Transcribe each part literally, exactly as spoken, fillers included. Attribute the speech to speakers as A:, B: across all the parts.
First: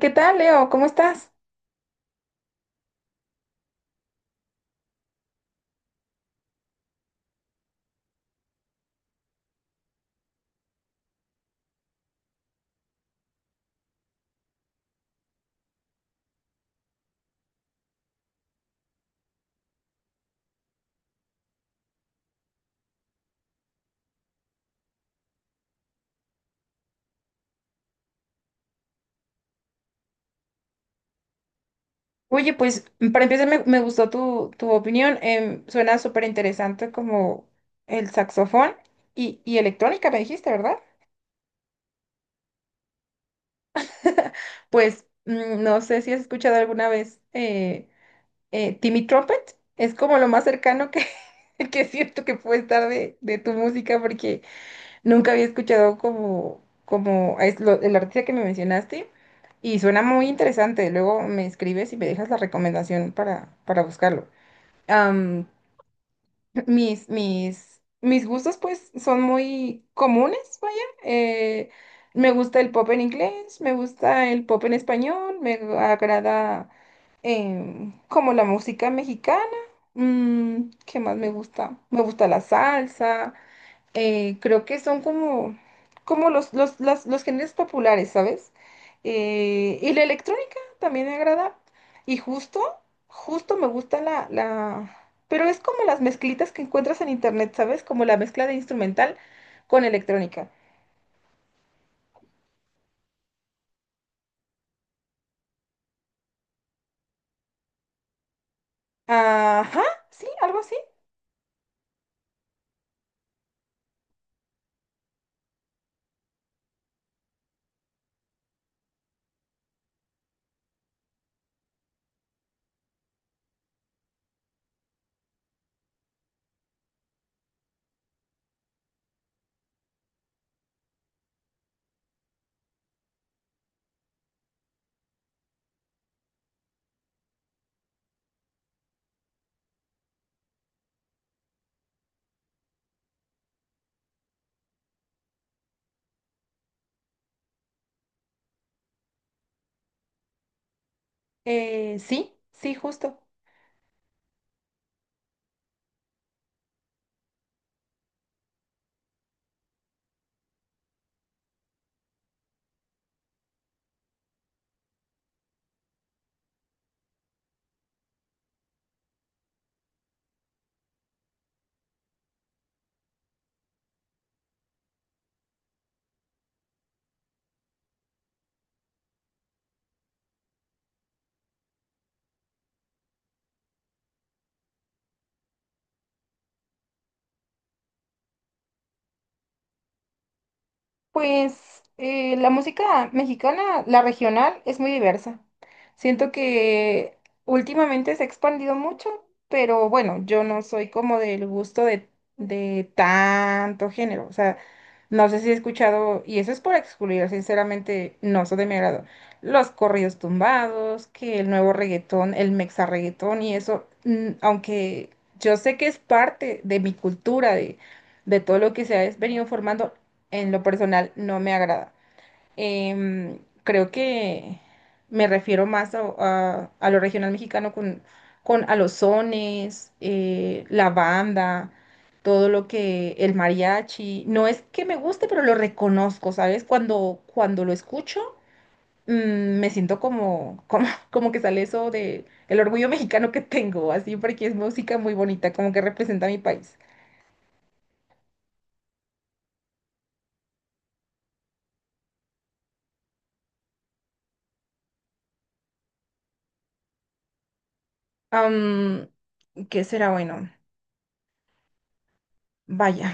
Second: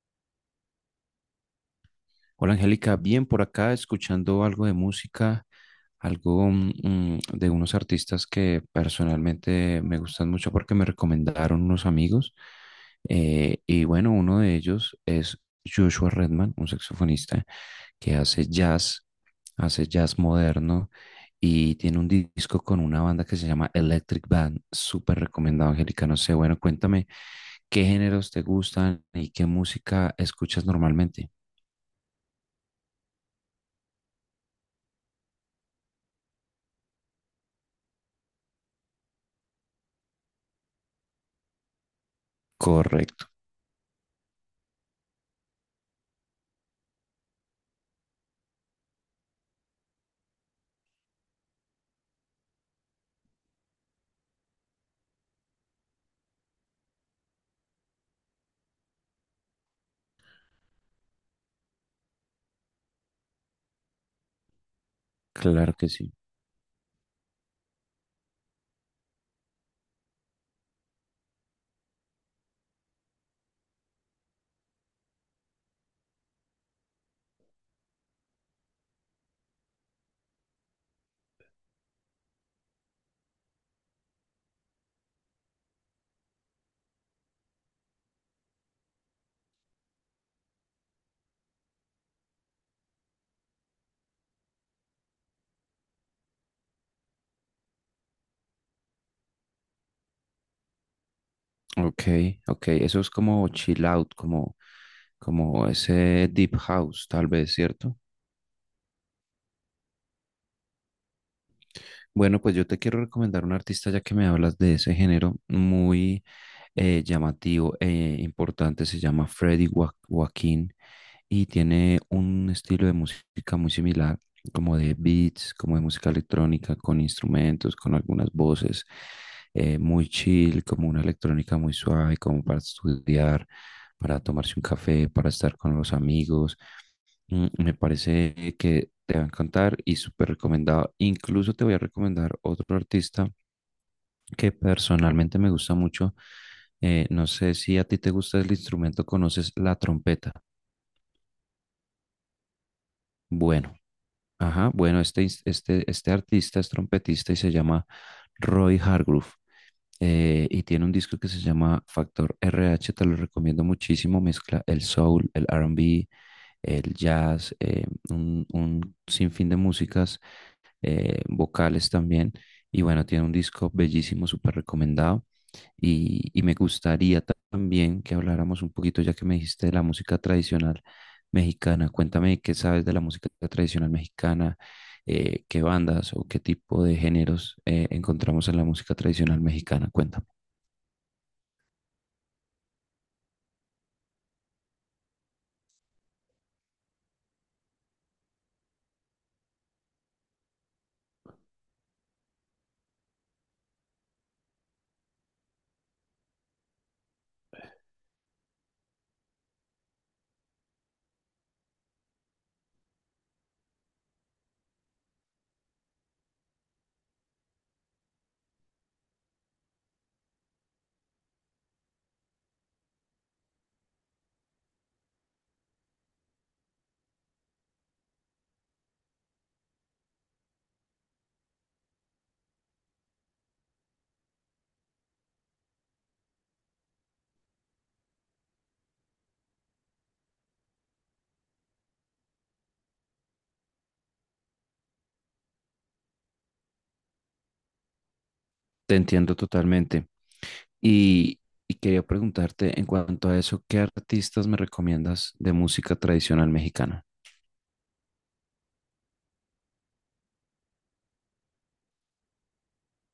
A: ¿Qué tal, Leo? ¿Cómo estás?
B: Hola Angélica, bien por acá escuchando algo de música, algo mm, mm, de unos artistas que personalmente me gustan mucho porque me recomendaron unos amigos. Eh, y bueno, uno de ellos es Joshua Redman, un saxofonista que hace jazz, hace jazz moderno y tiene un disco con una banda que se llama Electric Band. Súper recomendado, Angélica. No sé, bueno, cuéntame qué géneros te gustan y qué música escuchas normalmente.
A: Oye, pues para empezar me, me gustó tu, tu opinión. Em, suena súper interesante como el saxofón y, y electrónica, me dijiste, ¿verdad?
B: Correcto.
A: Pues mm, no sé si has escuchado alguna vez eh, eh, Timmy Trumpet. Es como lo más cercano que, que siento que puede estar de, de tu música porque nunca había escuchado como, como es lo- el artista que me mencionaste y suena muy interesante. Luego me escribes y me dejas la recomendación para, para buscarlo. am,
B: Claro que sí.
A: mis, mis, mis gustos pues son muy comunes, vaya. eh, Me gusta el pop en inglés, me gusta el pop en español, me agrada, em, como la música mexicana. Mm, ¿qué más me gusta? Me gusta la salsa. Eh, creo que son como, como los, los, las- los géneros populares, ¿sabes? Eh, y la electrónica también me agrada. Y justo, justo me gusta la, la... Pero es como las mezclitas que encuentras en internet, ¿sabes? Como la mezcla de instrumental con electrónica.
B: Ok, ok. Eso es como chill out, como, como ese deep house, tal vez, ¿cierto?
A: Ajá, sí, algo así.
B: Bueno, pues yo te quiero recomendar un artista ya que me hablas de ese género muy eh, llamativo e importante. Se llama Freddy Joa- Joaquín y tiene un estilo de música muy similar, como de beats, como de música electrónica, con instrumentos, con algunas voces, eh, muy chill, como una electrónica muy suave, como para estudiar, para tomarse un café, para estar con los amigos. Mm, Me parece que te va a encantar y súper recomendado. Incluso te voy a recomendar otro artista que personalmente me gusta mucho. Eh, no sé si a ti te gusta el instrumento, conoces la trompeta.
A: Eh, sí, sí, justo.
B: Bueno, ajá, bueno, este, ins- este, este artista es trompetista y se llama Roy Hargrove. eh, y tiene un disco que se llama Factor R H, te lo recomiendo muchísimo. Mezcla el soul, el R and B, el jazz, eh, un, un sinfín de músicas eh, vocales también. Y bueno, tiene un disco bellísimo, súper recomendado. Y, y me gustaría ta- también que habláramos un poquito, ya que me dijiste de la música tradicional mexicana. Cuéntame qué sabes de la música tradicional mexicana, eh, qué bandas o qué tipo de géneros eh, encontramos en la música tradicional mexicana. Cuéntame.
A: Pues eh, la música mexicana, la regional, es muy diversa. Siento que últimamente se ha expandido mucho, pero bueno, yo no soy como del gusto de, de tanto género. O sea, no sé si he escuchado, y eso es por excluir, sinceramente, no son de mi agrado. Los corridos tumbados, que el nuevo reggaetón, el mexa reggaetón y eso, mm, aunque yo sé que es parte de mi cultura, de, de todo lo que se ha venido formando, en lo personal no me agrada. Em, Creo que me refiero más a, a- a lo regional mexicano con, con a los sones, eh, la banda, todo lo que el mariachi. No es que me guste, pero lo reconozco, ¿sabes? Cuando, cuando lo escucho, mm, me siento como, como, como que sale eso de el orgullo mexicano que tengo, así porque es música muy bonita, como que representa a mi país.
B: Te entiendo totalmente. Y, y quería preguntarte en cuanto a eso, ¿qué artistas me recomiendas de música tradicional mexicana?
A: Am, ¿Qué será bueno? Vaya.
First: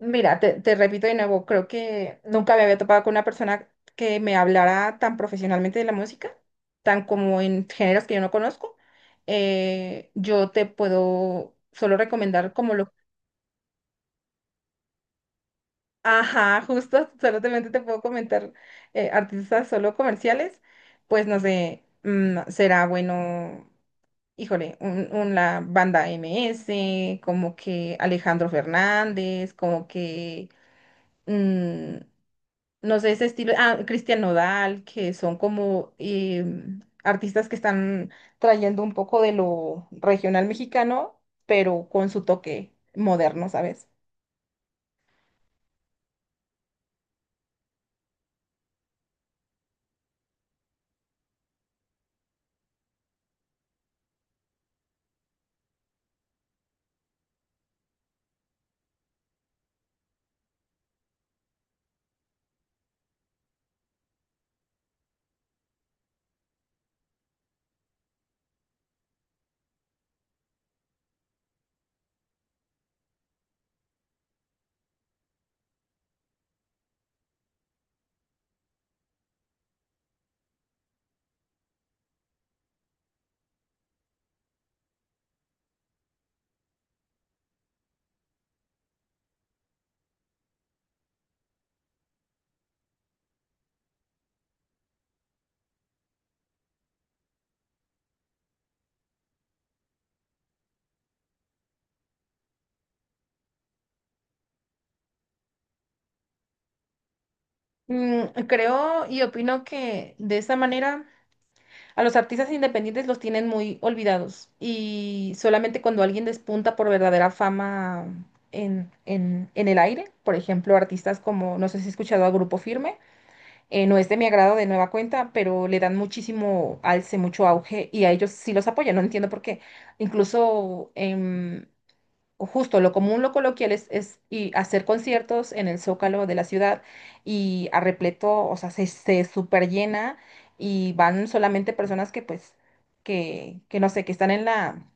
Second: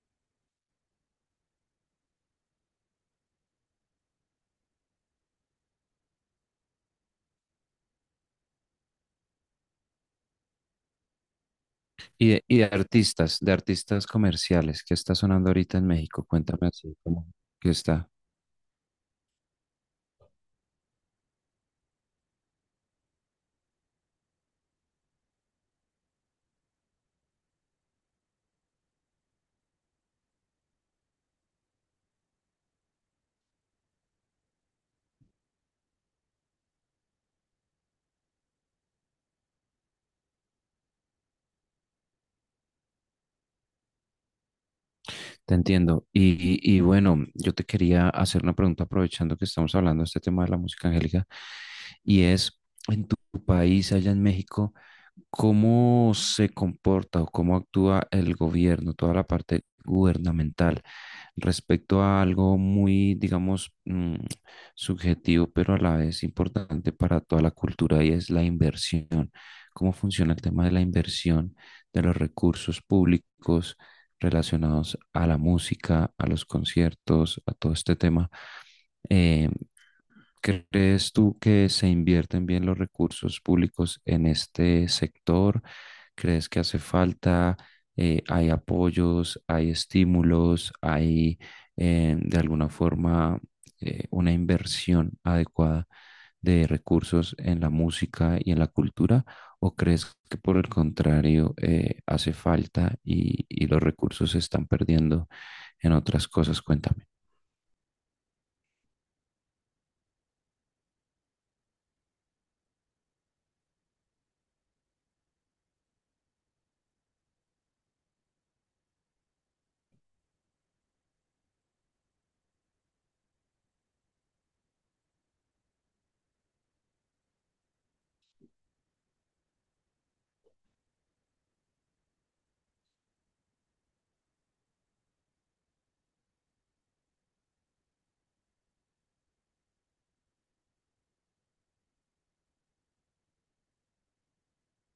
A: Mira, te, te repito de nuevo, creo que nunca me había topado con una persona que me hablara tan profesionalmente de la música, tan como en géneros que yo no conozco. Eh, yo te puedo solo
B: Y de,
A: recomendar
B: y de
A: como lo...
B: artistas, de artistas comerciales, ¿qué está sonando ahorita en México?
A: Ajá,
B: Cuéntame así
A: justo,
B: como
A: solamente
B: que
A: te puedo
B: está.
A: comentar eh, artistas solo comerciales, pues no sé, mm, será bueno, híjole, un, un- la banda M S, como que Alejandro Fernández, como que... mm, no sé, ese estilo, ah, Christian Nodal, que son como eh, artistas que están trayendo un poco de lo regional mexicano, pero con su toque moderno, ¿sabes?
B: Te entiendo. Y, y- y bueno, yo te quería hacer una pregunta aprovechando que estamos hablando de este tema de la música angélica. Y es, en tu país, allá en México, cómo se comporta o cómo actúa el gobierno, toda la parte gubernamental respecto a algo muy, digamos, mm, subjetivo, pero a la vez importante para toda la cultura y es la inversión. ¿Cómo funciona el tema de la inversión de los recursos públicos relacionados a la música, a los conciertos, a todo este tema? eh, ¿Crees tú que se invierten bien los recursos públicos en este sector? ¿Crees que hace falta? Eh, hay apoyos, hay estímulos, hay eh, de alguna forma eh, una inversión adecuada de recursos en la música y en la cultura? ¿O crees que por el contrario eh, hace falta y, y los recursos se están perdiendo en otras cosas? Cuéntame.
A: Mm, creo y opino que de esa manera a los artistas independientes los tienen muy olvidados y solamente cuando alguien despunta por verdadera fama en, en, en el aire, por ejemplo, artistas como, no sé si has escuchado a Grupo Firme. Eh, no es de mi agrado de nueva cuenta, pero le dan muchísimo alce, mucho auge y a ellos sí los apoyan. No entiendo por qué. Incluso, em, justo lo común, lo coloquial es, es y hacer conciertos en el Zócalo de la ciudad y a repleto, o sea, se, se super llena y van solamente personas que pues, que, que no sé, que están en la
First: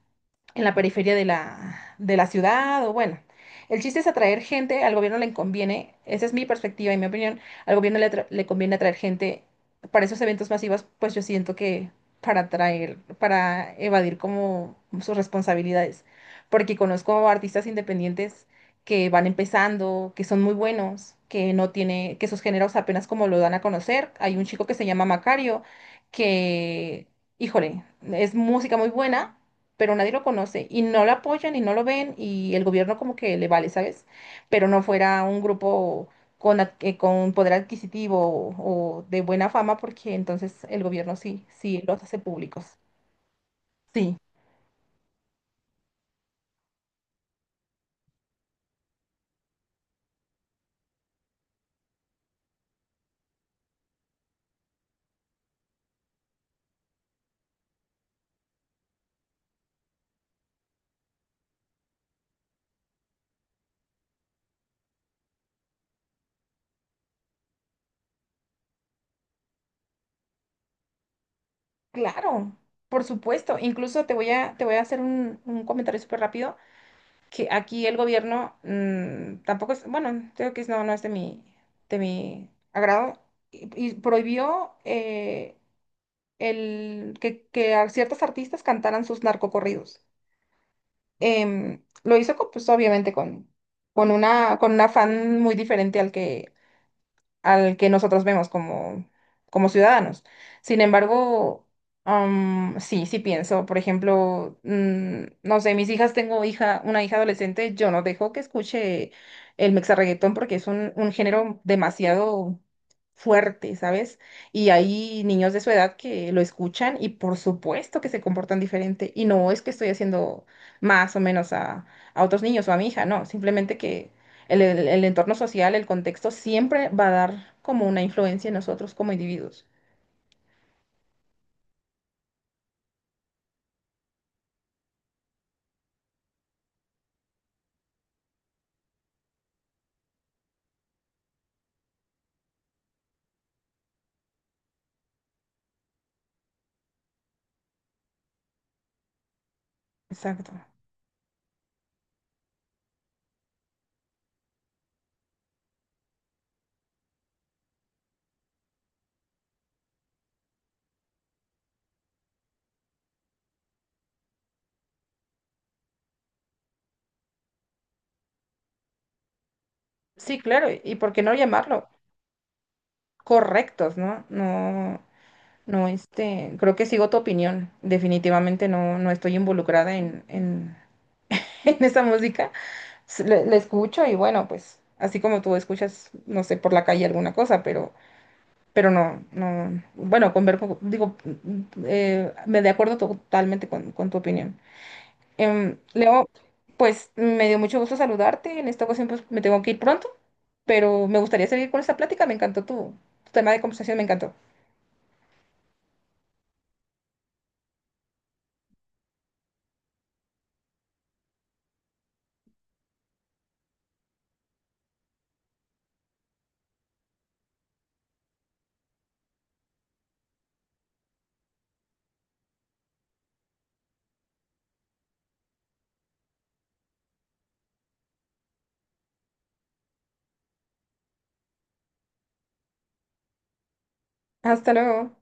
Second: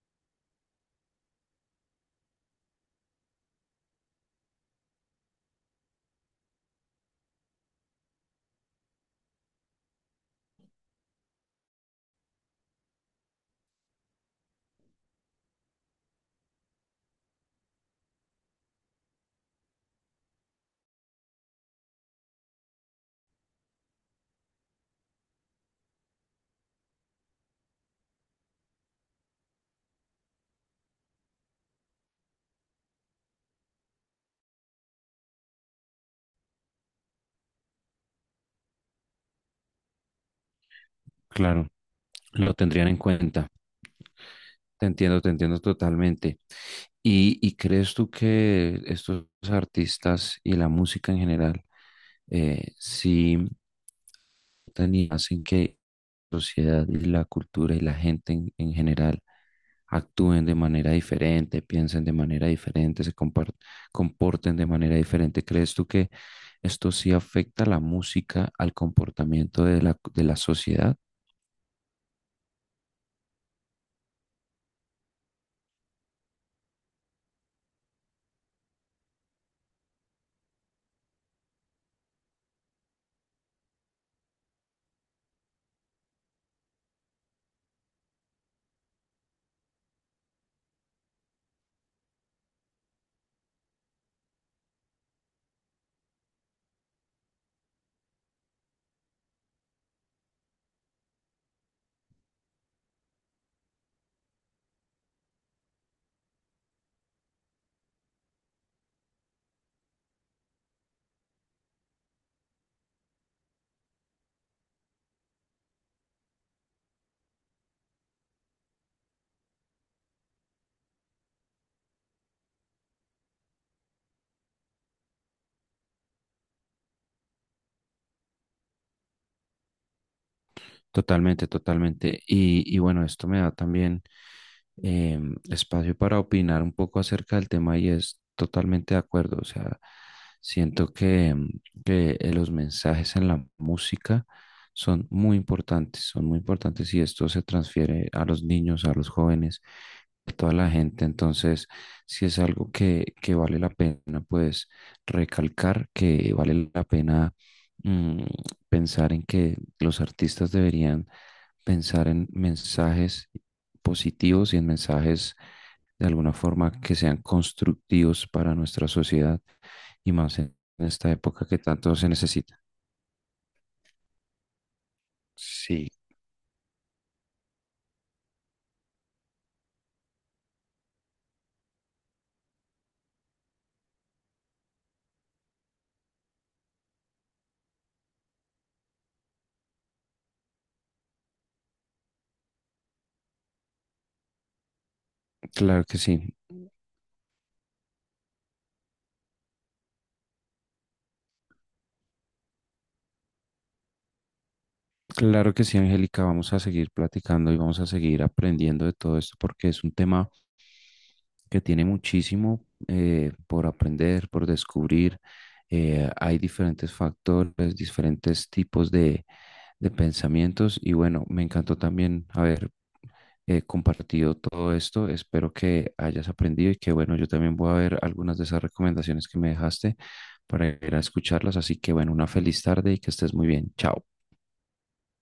A: en la periferia de la, de la ciudad o bueno. El chiste es atraer gente, al gobierno le conviene, esa es mi perspectiva y mi opinión, al gobierno le, atra- le conviene atraer gente para esos eventos masivos, pues yo siento que para atraer, para evadir como sus responsabilidades, porque conozco artistas independientes que van empezando, que son muy buenos, que no tiene, que sus géneros apenas como lo dan a conocer. Hay un chico que se llama Macario, que, híjole, es música muy buena pero nadie lo conoce y no lo apoyan y no lo ven y el gobierno como que le vale, ¿sabes? Pero no fuera un grupo con, ad- eh, con poder adquisitivo o, o de buena fama porque entonces el gobierno sí,
B: Claro,
A: sí los hace
B: lo
A: públicos.
B: tendrían en cuenta.
A: Sí,
B: Te entiendo, te entiendo totalmente. ¿Y, y crees tú que estos artistas y la música en general, eh, sí afectan y hacen que la sociedad y la cultura y la gente en, en general actúen de manera diferente, piensen de manera diferente, se compar- comporten de manera diferente? ¿Crees tú que esto sí afecta la música al comportamiento de la, de la sociedad?
A: claro, por supuesto. Incluso te voy a, te voy a hacer un, un comentario súper rápido que aquí el gobierno mm, tampoco es, bueno, creo que es- no, no es de mi, de mi agrado y, y prohibió... eh, el, que, que a ciertos artistas cantaran sus narcocorridos. Em, lo hizo, con, pues obviamente, con, con, una, con un afán muy diferente al que, al que nosotros vemos como, como ciudadanos. Sin embargo, am, sí, sí pienso, por ejemplo, mm, no sé, mis hijas, tengo hija, una hija adolescente, yo no dejo que escuche el mexarreguetón porque es un, un género demasiado fuerte, ¿sabes? Y hay niños de su edad que lo escuchan y por supuesto que se comportan diferente. Y no es que estoy haciendo más o menos a, a otros niños o a mi hija, no, simplemente que el, el- el entorno social, el contexto, siempre va a dar como una influencia en nosotros como individuos.
B: Totalmente, totalmente. Y, y bueno, esto me da también em, espacio para opinar un poco acerca del tema y es totalmente de acuerdo. O sea, siento que, em, que eh, los mensajes en la música son muy importantes, son muy importantes y esto se transfiere a los niños, a los jóvenes, a
A: Exacto.
B: toda la gente. Entonces, si es algo que, que vale la pena, pues recalcar que vale la pena. mm, Pensar en que los artistas deberían pensar en mensajes positivos y en mensajes de alguna forma que sean constructivos para nuestra sociedad y
A: Sí,
B: más en
A: claro, y
B: esta
A: por qué no
B: época que
A: llamarlo
B: tanto se necesita.
A: correctos, ¿no? No, no,
B: Sí,
A: este, creo que sigo tu opinión. Definitivamente no, no estoy involucrada en, en, en esa música. S- Le, le escucho y bueno, pues, así como tú escuchas, no sé, por la calle alguna cosa, pero, pero no, no, bueno, conver- digo, eh, me de acuerdo totalmente con, con tu opinión. Em,
B: claro que
A: Leo,
B: sí.
A: pues me dio mucho gusto saludarte. En esta ocasión pues me tengo que ir pronto, pero me gustaría seguir con esta plática. Me encantó tu, tu tema de conversación, me encantó.
B: Claro que sí, Angélica, vamos a seguir platicando y vamos a seguir aprendiendo de todo esto porque es un tema que tiene muchísimo eh, por aprender, por descubrir. Eh, hay diferentes factores, diferentes tipos de, de pensamientos y bueno, me encantó también haber eh, compartido todo esto. Espero que hayas aprendido y que bueno, yo también voy a ver algunas de esas recomendaciones que me dejaste para ir a escucharlas. Así que bueno, una feliz tarde y que estés muy bien. Chao.
A: Hasta luego.